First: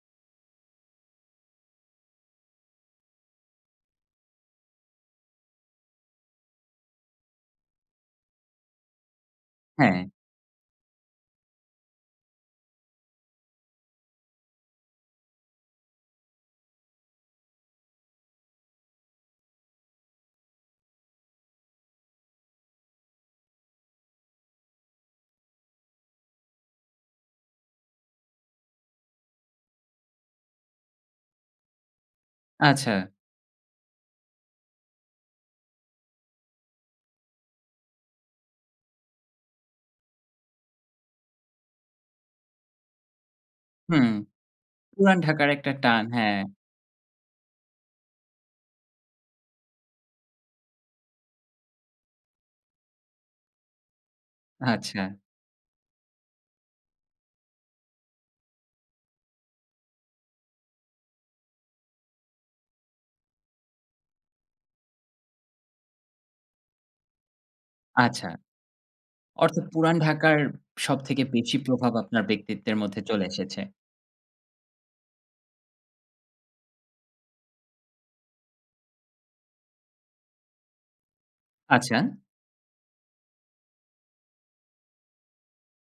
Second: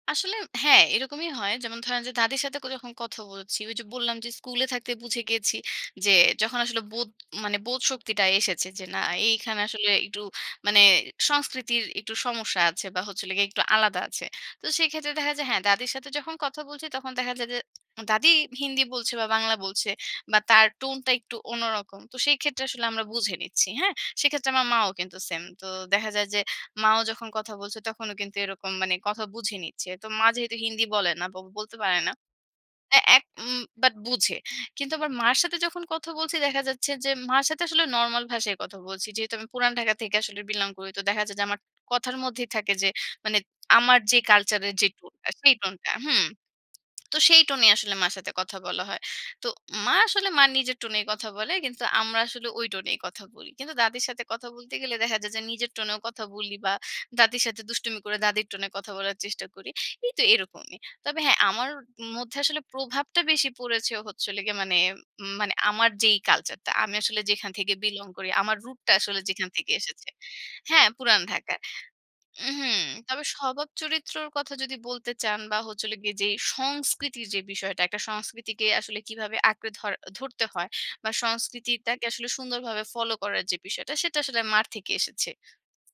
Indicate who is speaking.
Speaker 1: আসলে হ্যাঁ। এরকমই হয়। যেমন ধরেন যে দাদীর সাথে [unintelligible] যখন কথা বলছি, ওই যে বললাম যে স্কুলে থাকতে বুঝে গিয়েছি যে যখন আসলে বোধ মানে বোধশক্তিটা এসেছে যে না এইখানে আসলে
Speaker 2: হ্যাঁ।
Speaker 1: একটু মানে সংস্কৃতির একটু সমস্যা আছে। বা হচ্ছিল গে একটু আলাদা আছে। তো সেক্ষেত্রে দেখা যায় হ্যাঁ দাদীর সাথে যখন কথা বলছি তখন দেখা যায় যে দাদী হিন্দি বলছে বা বাংলা বলছে বা তার টোনটা একটু অন্যরকম। তো সেই ক্ষেত্রে আসলে আমরা বুঝে নিচ্ছি, হ্যাঁ? সেক্ষেত্রে আমার মাও কিন্তু সেম। তো দেখা যায় যে মাও যখন কথা বলছে তখনও কিন্তু এরকম মানে কথা বুঝে নিচ্ছে। তো মা যেহেতু হিন্দি বলে না বলতে পারে না
Speaker 2: আচ্ছা।
Speaker 1: হ্যাঁ, এক উম বাট বুঝে। কিন্তু আবার মার সাথে যখন কথা বলছি দেখা যাচ্ছে যে মার সাথে আসলে নরমাল ভাষায় কথা বলছি। যেহেতু আমি পুরাণ ঢাকা থেকে আসলে বিলং করি তো দেখা যায় যে আমার কথার মধ্যেই থাকে যে মানে আমার
Speaker 2: হুম,
Speaker 1: যে কালচারের যে
Speaker 2: পুরাণ
Speaker 1: টোনটা,
Speaker 2: ঢাকার
Speaker 1: সেই
Speaker 2: একটা
Speaker 1: টোনটা
Speaker 2: টান,
Speaker 1: হুম।
Speaker 2: হ্যাঁ।
Speaker 1: তো সেই টোনে আসলে মার সাথে কথা বলা হয়। তো মা আসলে মা নিজের টোনেই কথা বলে কিন্তু আমরা আসলে ওই টোনেই কথা বলি। কিন্তু দাদির সাথে কথা বলতে গেলে
Speaker 2: আচ্ছা।
Speaker 1: দেখা যায় যে নিজের টোনেও কথা বলি বা দাদির সাথে দুষ্টুমি করে দাদির টোনে কথা বলার চেষ্টা করি। এই তো এরকমই। তবে হ্যাঁ, আমার মধ্যে আসলে প্রভাবটা বেশি পড়েছে হচ্ছে হলো গিয়ে মানে উম মানে আমার যেই কালচারটা, আমি আসলে যেখান থেকে বিলং করি,
Speaker 2: আচ্ছা,
Speaker 1: আমার রুটটা আসলে যেখান
Speaker 2: অর্থাৎ
Speaker 1: থেকে
Speaker 2: পুরাণ
Speaker 1: এসেছে
Speaker 2: ঢাকার
Speaker 1: হ্যাঁ, পুরাণ
Speaker 2: সবথেকে
Speaker 1: ঢাকা।
Speaker 2: বেশি প্রভাব আপনার
Speaker 1: উ
Speaker 2: ব্যক্তিত্বের
Speaker 1: হুম,
Speaker 2: মধ্যে
Speaker 1: তবে
Speaker 2: চলে এসেছে।
Speaker 1: স্বভাব চরিত্রর কথা যদি বলতে চান বা হচ্ছে হলো গিয়ে যে সংস্কৃতির যে বিষয়টা, একটা সংস্কৃতিকে আসলে কীভাবে আঁকড়ে ধর ধরতে হয়? বা
Speaker 2: আচ্ছা।
Speaker 1: সংস্কৃতিটাকে আসলে সুন্দরভাবে ফলো করার যে বিষয়টা সেটা আসলে মার থেকে এসেছে।